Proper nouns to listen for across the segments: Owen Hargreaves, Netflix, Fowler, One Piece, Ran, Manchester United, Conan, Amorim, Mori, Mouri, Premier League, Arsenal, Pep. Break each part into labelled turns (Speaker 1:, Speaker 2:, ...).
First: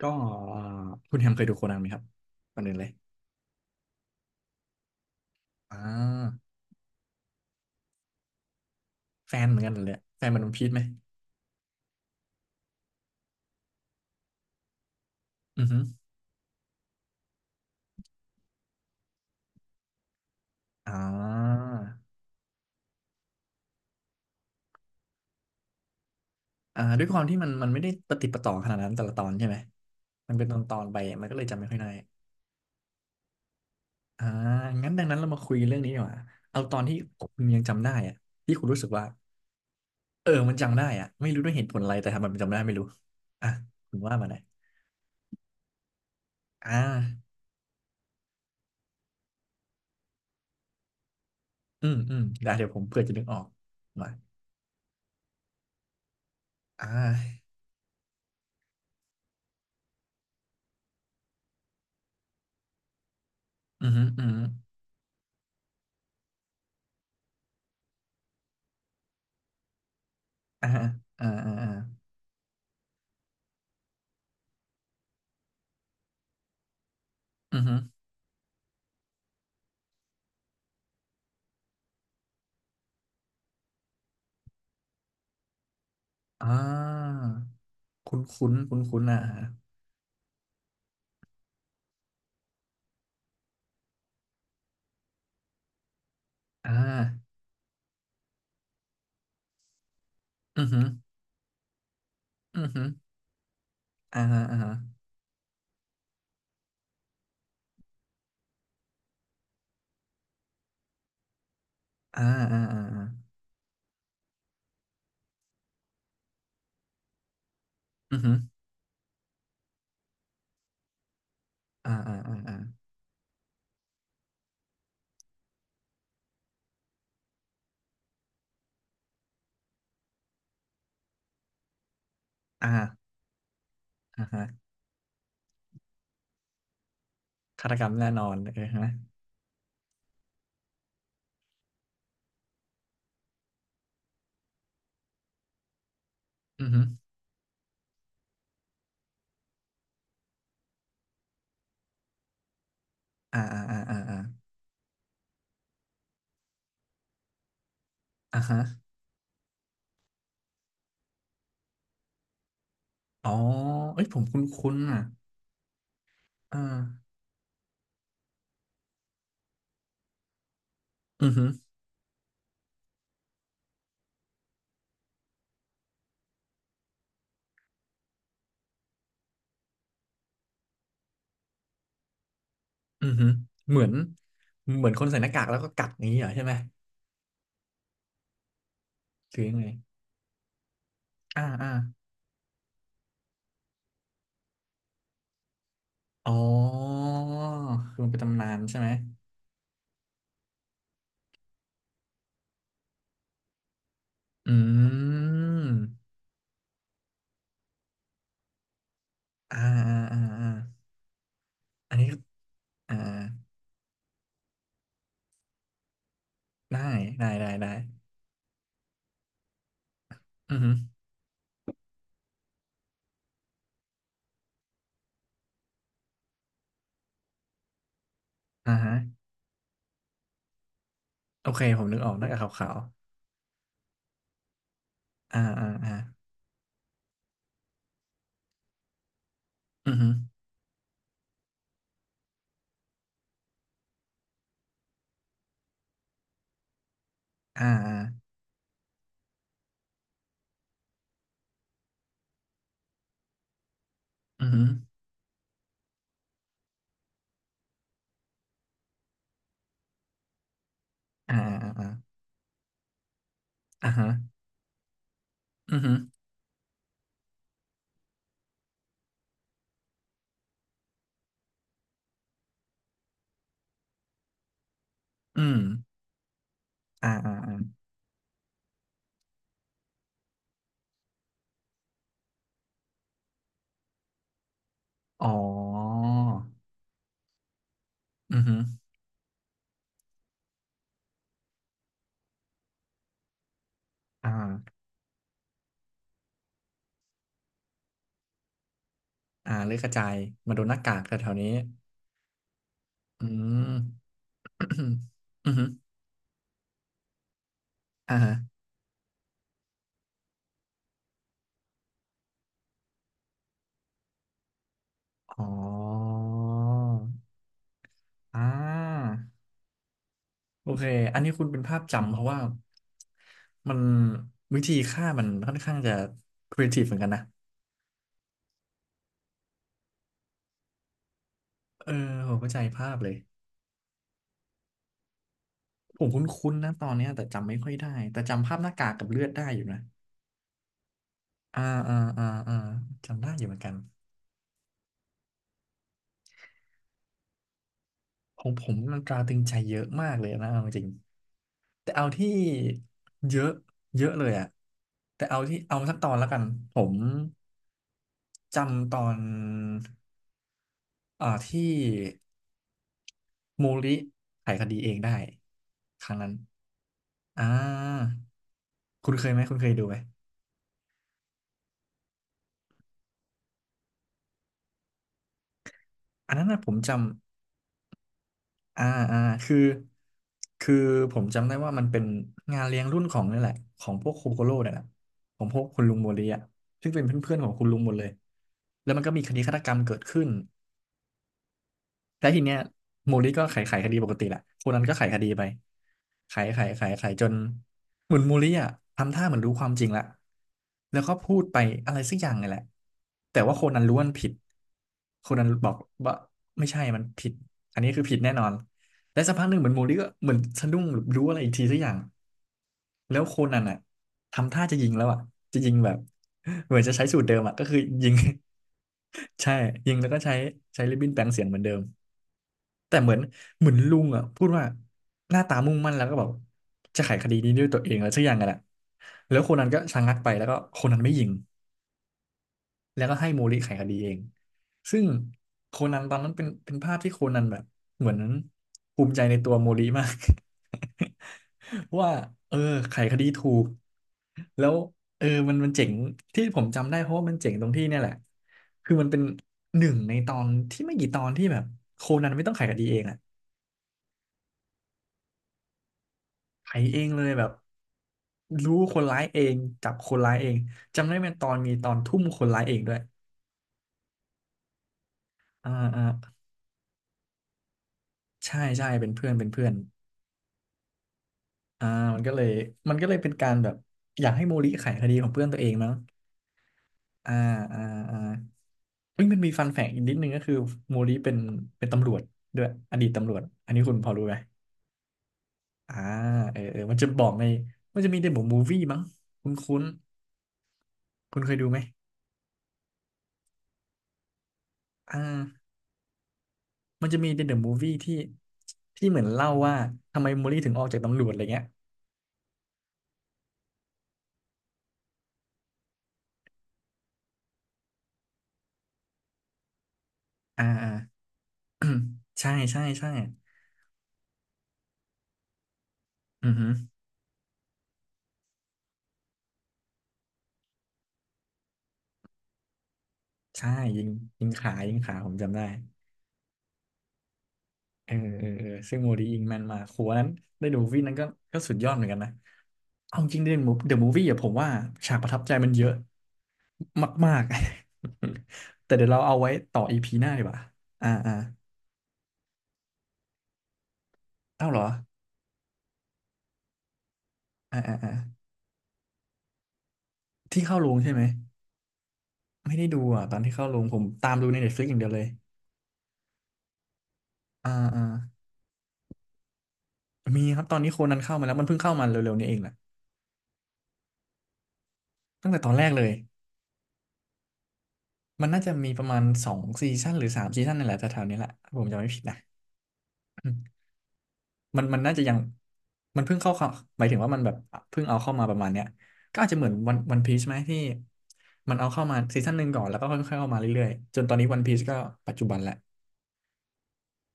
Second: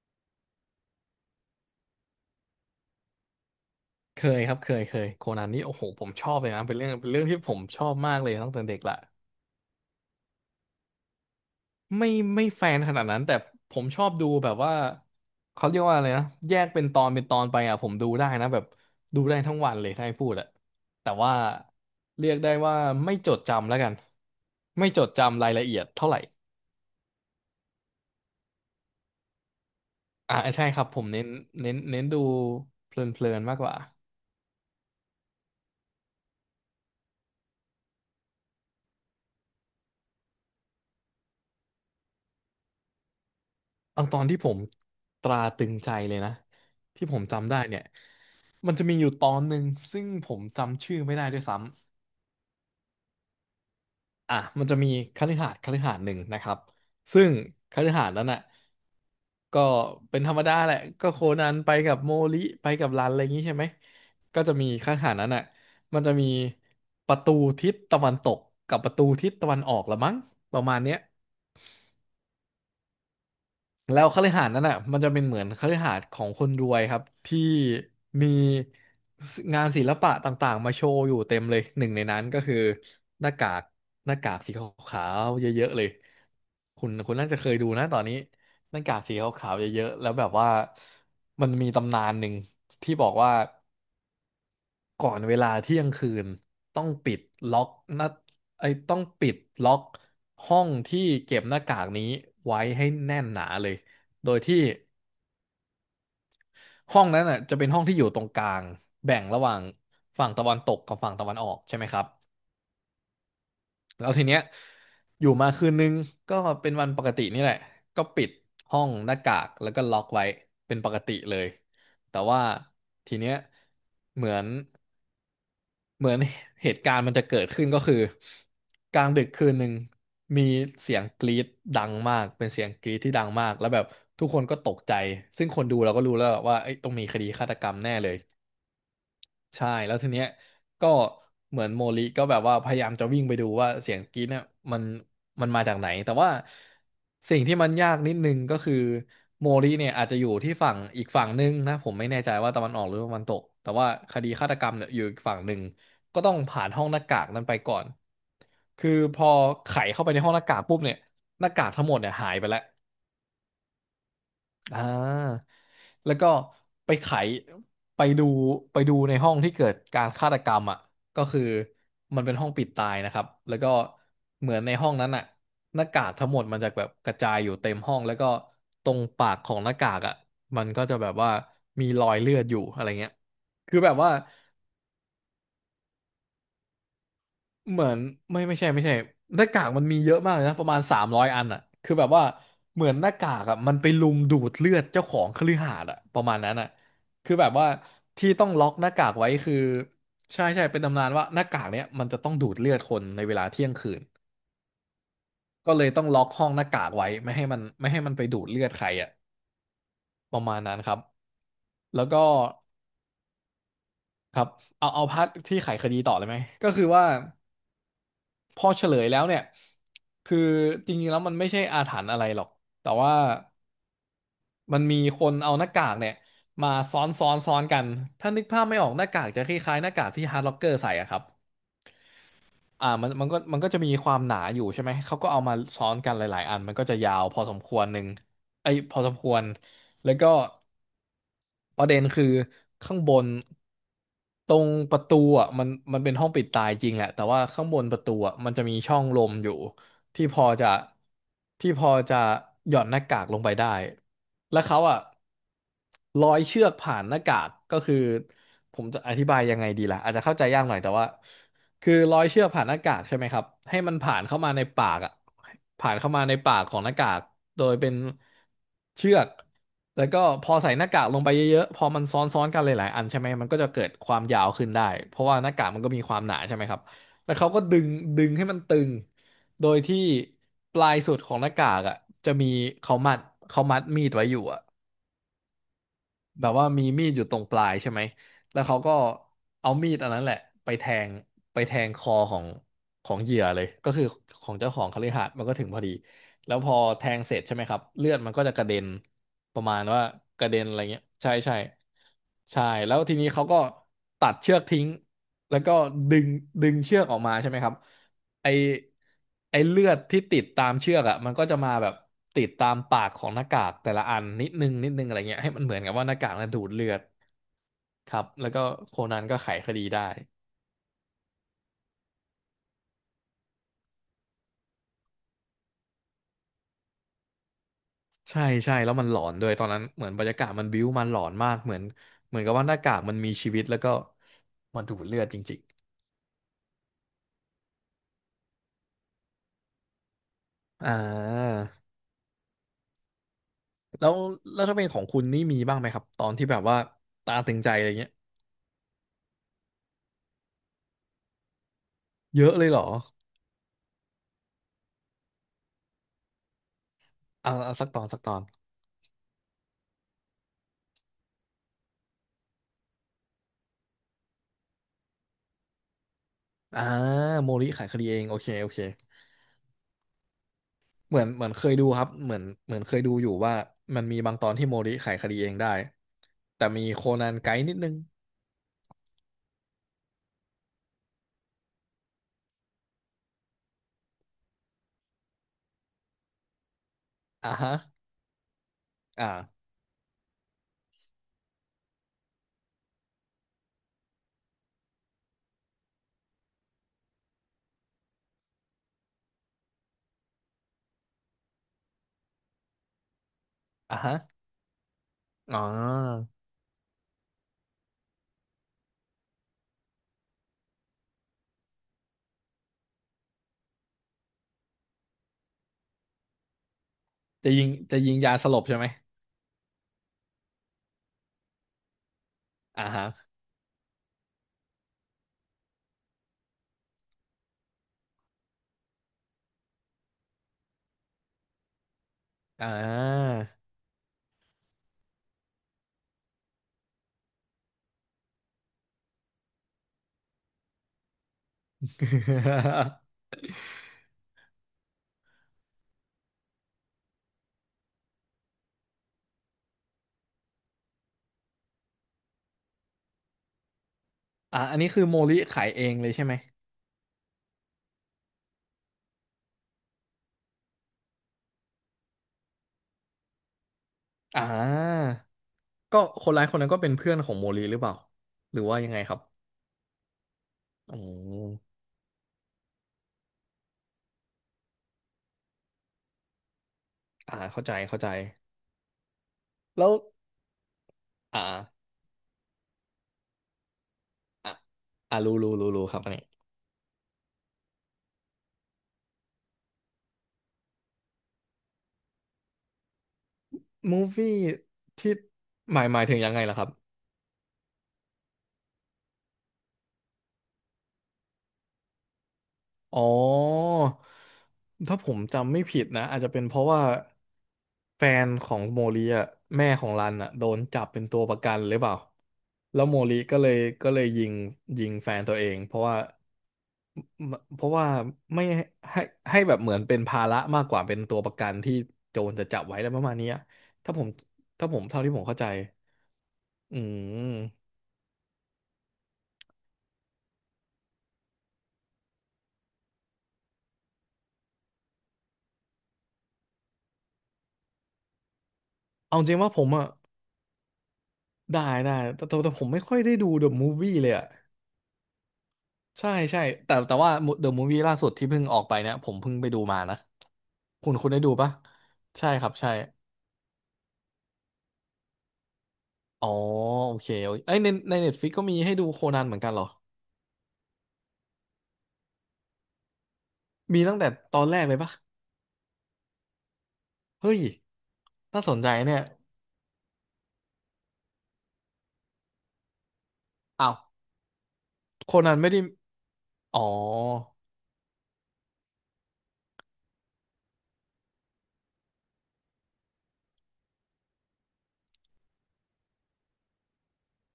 Speaker 1: ก็เอ่อคุณแฮมเคยดูโคนันไหมครับก่อนอื่นเลย
Speaker 2: เคยครับเคยโคนันนี่โอ้
Speaker 1: อ่
Speaker 2: โหผมชอบเล
Speaker 1: า
Speaker 2: ยนะเป็นเรื่องที่ผมชอบมากเลยตั้งแต่เด็กละ
Speaker 1: แฟนเหมือนกันเลยแฟนมันวันพีชไหม
Speaker 2: ไม่ไม่แฟนขนาดนั้นแต่ผมชอบดูแบบว่า
Speaker 1: อื
Speaker 2: เขา
Speaker 1: อ
Speaker 2: เรี
Speaker 1: ฮึ
Speaker 2: ยกว่าอะไรนะแยกเป็นตอนไปอ่ะผมดูได้นะแบบดูได้ทั้งวันเลยถ้าให้พูดอะ
Speaker 1: อ่
Speaker 2: แต่ว่า
Speaker 1: า
Speaker 2: เรียกได้ว่าไม่จดจำแล้วกันไม่จดจำรายละเอียดเท่าไหร่
Speaker 1: อ่าด้วยความที่มันไม่ได้ประติดประต่อขนาดนั้นแต่ละตอนใช่ไหมมั
Speaker 2: อ่า
Speaker 1: นเป็นตอน
Speaker 2: ใช่
Speaker 1: ต
Speaker 2: ค
Speaker 1: อ
Speaker 2: รั
Speaker 1: น
Speaker 2: บ
Speaker 1: ไป
Speaker 2: ผมเน้
Speaker 1: มั
Speaker 2: น
Speaker 1: นก็เลยจำไม่ค่อยได้
Speaker 2: เน้นดูเพลินมากกว่า
Speaker 1: อ่างั้นดังนั้นเรามาคุยเรื่องนี้ดีกว่าเอาตอนที่คุณยังจำได้อะที่คุณรู้สึกว่าเออมันจำได้อะไม่รู้ด้วยเหตุผลอะไรแต่ทำไมมันจำได้ไม่รู้อ่ะคุณ
Speaker 2: เอา
Speaker 1: ว่า
Speaker 2: ตอน
Speaker 1: มาหน่
Speaker 2: ที่
Speaker 1: อย
Speaker 2: ผมตราตรึงใจเลยนะ
Speaker 1: อ่
Speaker 2: ที่ผม
Speaker 1: า
Speaker 2: จำได้เนี่ย มันจะมีอยู่ตอนหนึ่งซึ่งผมจำชื่อไม่ได้ด้วยซ้ำ
Speaker 1: อืมอืมได้เดี๋ยวผมเผื่อจะนึกออกมา
Speaker 2: อ่ะมันจะมีคฤหาสน์หนึ่งนะครับ
Speaker 1: อ่
Speaker 2: ซึ่ง
Speaker 1: า
Speaker 2: คฤหาสน์นั้นน่ะก็เป็นธรรมดาแหละก็โคนันไปกับโมริไปกับรันอะไรอย่างนี้ใช่ไหม
Speaker 1: อืมอหืมออือ
Speaker 2: ก็
Speaker 1: หือ
Speaker 2: จะมีคฤหาสน์นั้นน่ะมันจะมีประตูทิศตะวันตกกับประตูทิศตะวันออกละมั้งประ
Speaker 1: อ่า
Speaker 2: มาณเนี้ย
Speaker 1: อ่าอ่าอ่า
Speaker 2: แล้วคฤหาสน์นั้นอ่ะมันจะเป็นเหมือนคฤหาสน์ของคนรวยครับที่
Speaker 1: อือฮึ
Speaker 2: มีงานศิลปะต่างๆมาโชว์อยู่เต็มเลยหนึ่งในนั้นก็คือหน้ากากหน้ากากสีขาวๆเยอะๆเลย
Speaker 1: อ่
Speaker 2: คุ
Speaker 1: า
Speaker 2: ณน่าจะเคยดูนะตอนนี้
Speaker 1: คุ้นคุ้น
Speaker 2: ห
Speaker 1: คุ้น
Speaker 2: น้ากา
Speaker 1: คุ้
Speaker 2: ก
Speaker 1: นๆ
Speaker 2: สี
Speaker 1: อ่ะฮะ
Speaker 2: ขาวๆเยอะๆแล้วแบบว่ามันมีตำนานหนึ่งที่บอกว่าก่อนเวลาเที่ยงคืน
Speaker 1: อ่
Speaker 2: ต้องปิด
Speaker 1: า
Speaker 2: ล็อกหน้าไอ้ต้องปิดล็อกห้อ
Speaker 1: อือ
Speaker 2: ง
Speaker 1: ฮึ
Speaker 2: ที่เก็บหน้ากากนี้ไว้
Speaker 1: อือฮึ
Speaker 2: ให้แน่นหนาเลย
Speaker 1: อ่า
Speaker 2: โดย
Speaker 1: ฮะอ่า
Speaker 2: ที่
Speaker 1: ฮะ
Speaker 2: ห้องนั้นอ่ะจะเป็นห้องที่อยู่ตรงกลางแบ่งระหว่างฝั่งตะวันตกกับฝั่งตะวันออกใช่ไหมครับ
Speaker 1: อ่าอ่าอ่าอ่า
Speaker 2: แล้วทีเนี้ยอยู่มาคืนนึงก็เป็นวันปกตินี่แหละก็
Speaker 1: อือ
Speaker 2: ปิด
Speaker 1: ฮึ
Speaker 2: ห้องหน้ากากแล้วก็ล็อกไว้เป็นปกติเลย
Speaker 1: อ่าอ่า
Speaker 2: แต่
Speaker 1: อ่า
Speaker 2: ว่า
Speaker 1: อ่า
Speaker 2: ทีเนี้ยเหมือนเหมือนเหตุการณ์มันจะเกิดขึ้นก็คือกลางดึกคืนหนึ่งมีเสียงกรีดดังมากเป็นเสีย
Speaker 1: อ่า
Speaker 2: งกรีดที่ดังมากแล้วแบบ
Speaker 1: อ่า
Speaker 2: ทุกค
Speaker 1: ฮะ
Speaker 2: นก็ตกใจซึ่งคนดูเราก็รู้แล้วว่าเอ้ยต้องมีคดีฆาตก
Speaker 1: ฆา
Speaker 2: รร
Speaker 1: ต
Speaker 2: ม
Speaker 1: กรร
Speaker 2: แน่
Speaker 1: มแน่
Speaker 2: เลย
Speaker 1: นอนเออฮะ
Speaker 2: ใช่แล้วทีเนี้ยก็เหมือนโมลิก็แบบว่าพยายามจะวิ่งไปดูว่าเสียงกรี๊ดเนี่ยมันมันมาจากไหนแต่ว่า
Speaker 1: อือฮึ
Speaker 2: สิ่งที่มันยากนิดนึงก็คือโมลิเนี่ยอาจจะอยู่ที่ฝั่งอีกฝั่งนึงนะผมไม่แน่ใจว่าตะวันออกหรือตะวันต
Speaker 1: อ่า
Speaker 2: ก
Speaker 1: อ่า
Speaker 2: แต่
Speaker 1: อ่า
Speaker 2: ว่า
Speaker 1: อ่า
Speaker 2: ค
Speaker 1: อ่า
Speaker 2: ดีฆาตกรรมเนี่ยอยู่อีกฝั่งหนึ่งก็ต้องผ่านห้องหน้ากากนั้นไปก่อน
Speaker 1: อ่าฮะ
Speaker 2: คือพอไขเข้าไปในห้องหน้ากากปุ๊บเนี่ยหน้ากากทั้งหมดเนี่ยหายไปแล้ว
Speaker 1: อ๋อเอ้ยผมคุ้นคุ้น
Speaker 2: อ่
Speaker 1: อ่ะ
Speaker 2: าแล้วก็
Speaker 1: อ่
Speaker 2: ไปไข
Speaker 1: า
Speaker 2: ไปดูในห้องที่เกิดการฆาตกรรมอ่ะก็
Speaker 1: อือ
Speaker 2: คือ
Speaker 1: ฮึ
Speaker 2: มันเป็นห้องปิดตายนะครับแล้วก็เหมือนในห้องนั้นอ่ะหน้ากากทั้งหมดมันจะแบบกระจายอยู่เต็มห้องแล้วก็ตรงปากของหน้ากากอ่ะมันก็จะแบบว่ามีรอยเลือดอยู่อะไร
Speaker 1: อื
Speaker 2: เงี้
Speaker 1: อ
Speaker 2: ย
Speaker 1: ฮึเห
Speaker 2: คือ
Speaker 1: มือ
Speaker 2: แบ
Speaker 1: น
Speaker 2: บว่า
Speaker 1: เหมือนคนใส่หน้ากากแล้วก็กัดอย่างนี้เหรอใช่ไหม
Speaker 2: เหมือนไม่ใช่ไม่ใช่
Speaker 1: ห
Speaker 2: ห
Speaker 1: รื
Speaker 2: น้า
Speaker 1: อยัง
Speaker 2: กา
Speaker 1: ไง
Speaker 2: กมันมีเยอะมากเลยนะประมาณ300อั
Speaker 1: อ่า
Speaker 2: นอ่ะ
Speaker 1: อ่า
Speaker 2: คือแบบว่าเหมือนหน้ากากอ่ะมันไปลุมดูดเลือดเจ้าของคฤหาสน์อ่ะประ
Speaker 1: อ๋
Speaker 2: มาณนั้นอ่ะ
Speaker 1: อ
Speaker 2: คือแบบว่า
Speaker 1: คือมันเป็น
Speaker 2: ที่
Speaker 1: ตำ
Speaker 2: ต้อ
Speaker 1: นา
Speaker 2: ง
Speaker 1: น
Speaker 2: ล็อก
Speaker 1: ใช่
Speaker 2: ห
Speaker 1: ไหม
Speaker 2: น้ากากไว้คือใช่ใช่เป็นตำนานว่าหน้ากากเนี้ยมันจะต้องดูดเลือดคนในเวลาเที่ยงคืน
Speaker 1: อื
Speaker 2: ก็เลยต้อง
Speaker 1: ม
Speaker 2: ล็อกห้องหน้ากากไว้ไม่ให้มันไปดูดเลือดใครอ่ะ
Speaker 1: อ่าอ่าอ่า
Speaker 2: ประ
Speaker 1: อ่า
Speaker 2: มาณนั้นครับ
Speaker 1: อัน
Speaker 2: แล้ว
Speaker 1: นี้ก็
Speaker 2: ก็
Speaker 1: อ่า
Speaker 2: ครับเอาพาร์ทที่ไขคดีต่อเลยไหมก็
Speaker 1: ได้
Speaker 2: คือว่า
Speaker 1: ได้ได้ได้
Speaker 2: พอเฉลยแล้วเนี่ย คือ
Speaker 1: อือฮึ
Speaker 2: จริงๆแล้วมันไม่ใช่อาถรรพ์อะไรหรอก แต่ว่ามันมีคนเอาหน้ากากเนี่ยมาซ้อนซ้อนกัน ถ้านึกภาพ
Speaker 1: อ่า
Speaker 2: ไม่ออ
Speaker 1: ฮะ
Speaker 2: กหน้ากากจะคล้ายๆหน้ากากที่ฮาร์ดล็อกเกอร์ใส่อะครับ
Speaker 1: โอเคผมนึกออกหน้ากากขาว
Speaker 2: อ่ามันมันก็จะมีความหนาอยู่ใช่ไหมเขาก็
Speaker 1: ๆอ่า
Speaker 2: เอามา
Speaker 1: อ่า
Speaker 2: ซ้อ
Speaker 1: อ่า
Speaker 2: นกันหลายๆอันมันก็จะยาวพอสมควรหนึ่งไอ้ยพอสมควร
Speaker 1: อือฮึ
Speaker 2: แล้วก็ประเด็นคือข้างบนตรงประตูอ่ะมันเป็นห้องปิดตายจริงแหละแต่ว่า
Speaker 1: อ่า
Speaker 2: ข้างบน
Speaker 1: อ่า
Speaker 2: ประตูอ่ะมันจะมีช่องลมอยู่ที่พอจะที่พอจะหย่อนหน้ากากลงไปได้
Speaker 1: อือ
Speaker 2: แล้
Speaker 1: ฮึ
Speaker 2: วเขาอ่ะร้อยเชือกผ่านหน้ากากก็คือผมจะอธิบายยังไงดีล่ะอาจจะเข้าใจยากหน่อยแต่ว่า
Speaker 1: อ่าอ่าอ่า
Speaker 2: คือร้อยเชือกผ่านหน้ากากใช่ไหมครับให้
Speaker 1: อ่า
Speaker 2: มัน
Speaker 1: ฮะ
Speaker 2: ผ่านเข้ามาในปากอ่ะ
Speaker 1: อือ
Speaker 2: ผ่า
Speaker 1: ฮึ
Speaker 2: นเข้ามาในปากของหน้ากากโดยเป็นเชือกแล้วก็พอใส่หน้ากากลงไปเยอะๆพอมันซ้อนๆกันหลายๆอันใช่ไหมมันก็จะเกิดความยาวขึ้นได้เพราะว่าห
Speaker 1: อื
Speaker 2: น้า
Speaker 1: ม
Speaker 2: กากมันก็มีความหนาใช่ไหมครับ
Speaker 1: อ่าอ่า
Speaker 2: แล้วเขา
Speaker 1: อ่า
Speaker 2: ก็ดึงให้มันตึงโดยที่ปลายสุดของหน้ากากอ่ะจะมีเขามัดเขามัดมีดไว้อยู่อ่ะ
Speaker 1: อ๋อ
Speaker 2: แบบว่ามีมีดอยู่ตรงปลายใช่ไหม
Speaker 1: อือฮึ
Speaker 2: แล้วเขาก็เอามีดอันนั้นแหละไปแทงไปแทงคอของของเหยื่อเลยก็คือ
Speaker 1: อ่
Speaker 2: ของเจ้าข
Speaker 1: า
Speaker 2: องคฤหาสน์มันก็ถึงพอดีแล้วพอแทงเสร็จใช่ไหมครับเลือดมันก็จะกระเด็น
Speaker 1: อ่า
Speaker 2: ประ
Speaker 1: เลื
Speaker 2: มา
Speaker 1: อ
Speaker 2: ณ
Speaker 1: กระ
Speaker 2: ว่า
Speaker 1: จาย
Speaker 2: กระ
Speaker 1: มา
Speaker 2: เด็
Speaker 1: โด
Speaker 2: น
Speaker 1: นห
Speaker 2: อะ
Speaker 1: น้า
Speaker 2: ไร
Speaker 1: กา
Speaker 2: เงี้
Speaker 1: ก
Speaker 2: ย
Speaker 1: แแถ
Speaker 2: ใช่
Speaker 1: วๆนี้
Speaker 2: ใช่ใช่แล้วที
Speaker 1: อื
Speaker 2: นี้เขาก็
Speaker 1: ม
Speaker 2: ตัดเชือกทิ้ง
Speaker 1: อือ
Speaker 2: แล้ว
Speaker 1: ฮึ
Speaker 2: ก็ดึงดึงเชือกออกมาใช่ไหมครับ
Speaker 1: อ่าฮะ
Speaker 2: ไอไอเลือดที่ติดตามเชือกอ่ะมันก็จะมาแบบติดตามปากของหน้ากากแต่ละอันนิดนึงนิดนึงอะไรเงี้ย
Speaker 1: อ๋
Speaker 2: ให้มันเหมือนกับว่าหน้า
Speaker 1: อ
Speaker 2: กากน่ะดูดเลือดครับ
Speaker 1: อ่
Speaker 2: แล้วก็โคนันก็
Speaker 1: า
Speaker 2: ไขคดีได้
Speaker 1: โอเค อันนี้คุณเป็นภาพจำเพราะว่ามันวิธีฆ่ามันค่อนข้างจะครีเอทีฟเหมือนกันนะ
Speaker 2: ใช่ใช่แล้วมันหลอนด้วยตอนนั้นเหมือนบรรยากาศมันบิ้วมันหลอนมากเหมือน
Speaker 1: เออผ
Speaker 2: เห
Speaker 1: ม
Speaker 2: มือน
Speaker 1: เข้า
Speaker 2: กับ
Speaker 1: ใจ
Speaker 2: ว่าหน้า
Speaker 1: ภา
Speaker 2: กา
Speaker 1: พ
Speaker 2: ก
Speaker 1: เล
Speaker 2: มั
Speaker 1: ย
Speaker 2: นมีชีวิตแล้วก็มนดูดเลือดจริง
Speaker 1: ผมคุ้นๆนะตอนเนี้ยแต่จำไม่ค่อยได้ แต่จำภาพหน้ากากกับเลือดได้อยู่นะ
Speaker 2: ๆอ่า
Speaker 1: อ่าอ่าอ่าอ่าจำได้อยู่เหมือนกัน
Speaker 2: แล้วแล้วถ้าเป็นของคุณนี่มีบ้างไหมครับตอนที่แบบว่าตาตึงใจอะไรเงี้ย
Speaker 1: ของผมมันตราตรึงใจเยอะมากเลยนะเอาจริงๆแต่เอาที่
Speaker 2: เยอะเลยเหรอ
Speaker 1: เยอะเยอะเลยอะแต่เอาที่เอาสักตอนแล้วกัน ผม
Speaker 2: อ่าเอาสักตอนสักตอน
Speaker 1: จำตอนอ่าที่ มูริธิไขคดีเองได้ครั้งนั้น
Speaker 2: อ่า
Speaker 1: อ่
Speaker 2: โมริขายคดี
Speaker 1: า
Speaker 2: เองโอเคโอเค
Speaker 1: คุณเคยไหม คุณเคยดูไหม
Speaker 2: เหมือนเหมือนเคยดูครับเหมือนเหมือนเคยดูอยู่ว่ามันมีบางตอนที่โมริไขคดีเองได้
Speaker 1: อันนั้นนะ
Speaker 2: แต่
Speaker 1: ผม
Speaker 2: มี
Speaker 1: จำ
Speaker 2: โคนันไกด์นิดนึง
Speaker 1: อ่าอ่าคือ คือผมจำได้ว่ามันเป็นงานเลี้ยงรุ่นของนี่แหละของพวกโคโคโร่เนี่ยแหละของพวกคุณลุงโมริอ่ะซึ่งเป็นเพื่อนๆของ
Speaker 2: อ่า
Speaker 1: คุณ
Speaker 2: ฮะ
Speaker 1: ลุงหมดเลย แล้วมันก็มี
Speaker 2: อ่า
Speaker 1: คดีฆาตกรรมเกิดขึ้น แล้วทีเนี้ยโมริก็ไขคดีปกติแหละคนนั้นก็ไขคดีไปไขไขไขไขจนเหมือนโมริอ่ะทำท่าเหมือนรู้ความจริงละแล้วก็พูดไปอะไรสักอย่างไงแหละแต่ว่าคนนั้นรู้
Speaker 2: อ่า
Speaker 1: ว่ามั
Speaker 2: ฮะ
Speaker 1: นผิดคนนั้น
Speaker 2: อ๋
Speaker 1: บอกว่า
Speaker 2: อ
Speaker 1: ไม่ใช่มันผิดอันนี้คือผิดแน่นอนและสักพักหนึ่งเหมือนโมริก็เหมือนสะดุ้งหรือรู้อะไรอีกทีสักอย่างแล้วโคนันอ่ะทำท่าจะยิงแล้วอ่ะจะยิงแบบเหมือนจะใช้สูตรเดิม
Speaker 2: จะ
Speaker 1: อ่ะก็
Speaker 2: ยิง
Speaker 1: คือ
Speaker 2: จะ
Speaker 1: ยิ
Speaker 2: ยิ
Speaker 1: ง
Speaker 2: งยาสลบใช่ไหม
Speaker 1: ใช่ยิงแล้วก็ใช้ริบบิ้นแปลงเสียงเหมือนเดิม
Speaker 2: อ่า
Speaker 1: แต่เหมือน
Speaker 2: ฮะ
Speaker 1: เหมือนลุงอ่ะพูดว่าหน้าตามุ่งมั่นแล้วก็แบบจะไขคดีนี้ด้วยตัวเองแล้วสักอย่างกันแหละแล้วคนนั้นก็ชะงักไปแล้วก็คนนั้นไม่ยิง
Speaker 2: อ่า
Speaker 1: แล้วก็ให้โมริไขคดีเองซึ่งโคนันตอนนั้นเป็นภาพที่โคนันแบบเหมือนภูมิใจในตัวโมริมาก ว่าเออไขคดี ถูกแล้วเออมันมันเจ๋งที่ผมจำได้เพราะว่ามันเจ๋งตรงที่เนี่ยแหละคือมันเป็นหนึ่งในตอนที่ไม่กี่ตอนที่แบบโคนันไม่ต้องไขคดีเองอะ
Speaker 2: อ่าอันนี้คือโมริไขเองเลยใช่ไหม
Speaker 1: ไถเองเลยแบบรู้คนร้ายเองจับคนร้ายเองจำได้เป็นตอนมีตอนทุ่มคนร้ายเองด้วย
Speaker 2: อ่า
Speaker 1: อ่า
Speaker 2: ก็
Speaker 1: อ่า
Speaker 2: คนร้ายคนนั้นก็เป็นเพื่อนของโมริหรือเปล่าห
Speaker 1: ใช่
Speaker 2: รือว่า
Speaker 1: ใช่
Speaker 2: ยังไง
Speaker 1: เป็น
Speaker 2: ครับ
Speaker 1: เพื่อนเป็นเพื่อน
Speaker 2: อ๋อ
Speaker 1: อ่ามันก็เลยมันก็เลยเป็นการแบบอยากให้โมริไขคดีของเพื่อนตัวเองมั้งอ่า
Speaker 2: อ่าเข้าใจ
Speaker 1: อ่า
Speaker 2: เข้าใจ
Speaker 1: อ่าเฮ้ยมันมีฟันแฝ
Speaker 2: แล้
Speaker 1: ง
Speaker 2: ว
Speaker 1: อีกนิดนึงก็คือโมริเป็น
Speaker 2: อ่า
Speaker 1: ตำรวจด้วยอดีตตำรวจอันนี้คุณพอรู้ไหม
Speaker 2: อ่ะอ่ารู้รู้รู้รู้
Speaker 1: อ่า
Speaker 2: ครับอันนี้
Speaker 1: เออเออมันจะบอกในมันจะมีในบทมูฟวี่มั้งคุ้นคุ้นคุณเคยดูไหม
Speaker 2: มูฟวี่ที่
Speaker 1: อ่า
Speaker 2: หมายถึงยังไงล่ะครับ
Speaker 1: มันจะมีในเดอะมูฟวี่ที่ที่เหมือนเล่าว่าทำไมโมลี่ถึงออกจากตำรวจอะไรเงี้ย
Speaker 2: อ๋อ ถ้าผมจำไม่ผิดนะอาจจะเป็นเพราะว่าแฟนของโมลีอ่ะแม่ของรันอ่ะโดน
Speaker 1: อ่า
Speaker 2: จับ
Speaker 1: อ่า
Speaker 2: เป็นตัวประกันหรือเปล่า
Speaker 1: ใช่
Speaker 2: แล้
Speaker 1: ใช่
Speaker 2: วโม
Speaker 1: ใช่
Speaker 2: ลีก็เลยก็เลยยิงยิงแฟนตัวเองเพราะว่า
Speaker 1: อือฮึ
Speaker 2: เพราะว่าไม่ให้ให้แบบเหมือนเป็นภาระมากกว่าเป็นตัวประกันที่โจรจะจับไว้แล้วประมาณเนี้ย
Speaker 1: ใช่
Speaker 2: ถ้า
Speaker 1: ยิ
Speaker 2: ผ
Speaker 1: ง
Speaker 2: มถ้าผม
Speaker 1: ยิง
Speaker 2: เท่าที่
Speaker 1: ขา
Speaker 2: ผม
Speaker 1: ผม
Speaker 2: เข้าใจ
Speaker 1: จำได้
Speaker 2: อืม
Speaker 1: เออเออเออซึ่งโมลี่ยิงแม่นมากโหอัวนั้นได้ดูมูฟวี่นั้นก็ก็สุดยอดเหมือนกันนะเอาจริงเดอะมูฟวี่อะผมว่าฉากประทับใจมันเยอะมากๆ แต่เดี๋ยว
Speaker 2: เอา
Speaker 1: เรา
Speaker 2: จ
Speaker 1: เอา
Speaker 2: ริง
Speaker 1: ไว้
Speaker 2: ว่าผม
Speaker 1: ต่อ
Speaker 2: อ่ะ
Speaker 1: อีพีหน้าดีกว่าอ่าอ่า
Speaker 2: ได้ได้แต่ผมไม่ค่อยได้ดู The Movie เลยอ่ะ
Speaker 1: เอ้าเหรอ
Speaker 2: ใช่ใช่แต่แต่ว่า The
Speaker 1: อ่า
Speaker 2: Movie ล่า
Speaker 1: อ่า
Speaker 2: สุ
Speaker 1: อ่า
Speaker 2: ดที่เพิ่งออกไปเนี่ยผมเพิ่งไปดูมานะ
Speaker 1: ที่เข้าโร
Speaker 2: คุณ
Speaker 1: ง
Speaker 2: คุณ
Speaker 1: ใช่
Speaker 2: ได้
Speaker 1: ไหม
Speaker 2: ดูปะใช่ครับใช่
Speaker 1: ไม่ได้ดูอ่ะตอนที่เข้าโรงผมตามดูใน Netflix อย่างเดียวเลย
Speaker 2: อ๋อโอเคโอเคเอ้ยใน
Speaker 1: อ่า
Speaker 2: ใน
Speaker 1: อ่า
Speaker 2: Netflix ก็มีให้ดูโคนันเหมือนกันเหรอ
Speaker 1: มีครับตอนนี้โคนันเข้ามาแล้วมันเพิ่งเข้ามาเร็วๆนี้เองแหละ
Speaker 2: มีตั้งแต่ตอนแรกเลยปะ
Speaker 1: ตั้งแต่ตอนแรกเลย
Speaker 2: เฮ้ยน่า
Speaker 1: มัน
Speaker 2: สน
Speaker 1: น่า
Speaker 2: ใจ
Speaker 1: จะมี
Speaker 2: เนี่
Speaker 1: ป
Speaker 2: ย
Speaker 1: ระมาณสองซีซั่นหรือสามซีซั่นนี่นแหละแถวๆนี้แหละถ้าผมจำไม่ผิดนะอื
Speaker 2: อ้าว
Speaker 1: มมันมัน
Speaker 2: โค
Speaker 1: น่าจะยั
Speaker 2: นัน
Speaker 1: ง
Speaker 2: ไม่ได้
Speaker 1: มันเพิ่งเข้า
Speaker 2: อ๋อ
Speaker 1: เข้าหมายถึงว่ามันแบบเพิ่งเอาเข้ามาประมาณเนี้ยก็อาจจะเหมือนวันพีชไหมที่มันเอาเข้ามาซีซั่นหนึ่งก่อนแล้วก็ค่อยๆเข้ามาเรื่อยๆจนตอนนี้วันพีชก็ปัจจุบันแหละ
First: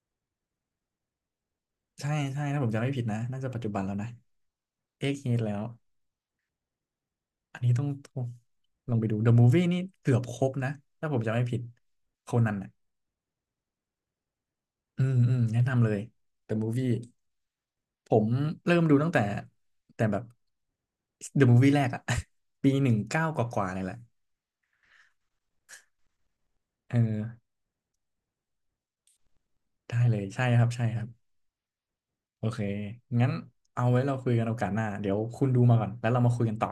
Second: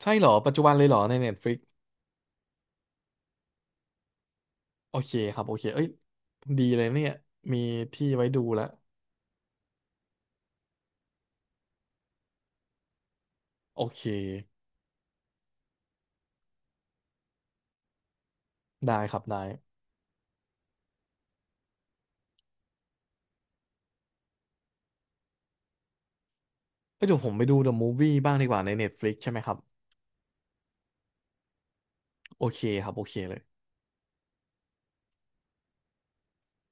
Speaker 2: ใช่เหรอปัจจุบันเลยเหรอใน Netflix
Speaker 1: ใช่ใช่ถ้าผมจำไม่ผิดนะน่าจะปัจจุบันแล้วนะ
Speaker 2: โอ
Speaker 1: เอ็
Speaker 2: เค
Speaker 1: กฮี
Speaker 2: ค
Speaker 1: ท
Speaker 2: รับ
Speaker 1: แล้
Speaker 2: โอ
Speaker 1: ว
Speaker 2: เคเอ้ยดีเลยเนี่ย
Speaker 1: อั
Speaker 2: มี
Speaker 1: นนี้ต้อง
Speaker 2: ที่
Speaker 1: ต้อง
Speaker 2: ไว้ดูแล้ว
Speaker 1: ลองไปดู The Movie นี่เกือบครบนะถ้าผมจำไม่ผิดโคนัน
Speaker 2: โอเค
Speaker 1: อืมอืมแนะนำเลย The Movie ผมเริ่มดู
Speaker 2: ได้
Speaker 1: ตั้ง
Speaker 2: ค
Speaker 1: แต่
Speaker 2: รับได้
Speaker 1: แต่แบบ The Movie แรกอะ ปีหนึ่งเก้ากว่าๆเนี่ยแหละเออ
Speaker 2: เอ้ยเดี๋ยวผมไปดู The Movie บ้างดีกว่าใน Netflix ใช่ไหมครับ
Speaker 1: ได้เลยใช่ครับใช่ครับโอ
Speaker 2: โอ
Speaker 1: เค
Speaker 2: เคครับโอเค
Speaker 1: งั้น
Speaker 2: เลย
Speaker 1: เอาไว้เราคุยกันโอกาสหน้าเดี๋ยวคุณดูมาก่อนแล้วเรามาคุยกันต่อ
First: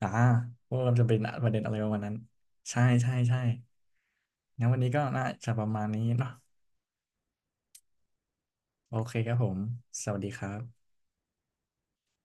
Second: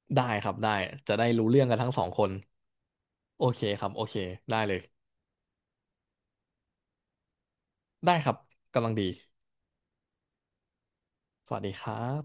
Speaker 1: อ่า
Speaker 2: ได้ครับได้
Speaker 1: ว่ามันจะ
Speaker 2: จะ
Speaker 1: เป็น
Speaker 2: ได้
Speaker 1: ป
Speaker 2: รู้
Speaker 1: ระเด็
Speaker 2: เรื่
Speaker 1: น
Speaker 2: อง
Speaker 1: อะ
Speaker 2: กั
Speaker 1: ไร
Speaker 2: น
Speaker 1: ป
Speaker 2: ทั้
Speaker 1: ระ
Speaker 2: ง
Speaker 1: มา
Speaker 2: ส
Speaker 1: ณ
Speaker 2: อง
Speaker 1: นั้น
Speaker 2: คน
Speaker 1: ใช่ใช่ใช่
Speaker 2: โอเคครับโอเคได้
Speaker 1: งั้น
Speaker 2: เล
Speaker 1: วัน
Speaker 2: ย
Speaker 1: นี้ก็น่าจะประมาณนี้เนาะ
Speaker 2: ได้ครับกำลั
Speaker 1: โอ
Speaker 2: งดี
Speaker 1: เคครับผมสวัสดีครับ
Speaker 2: สวัสดีครับ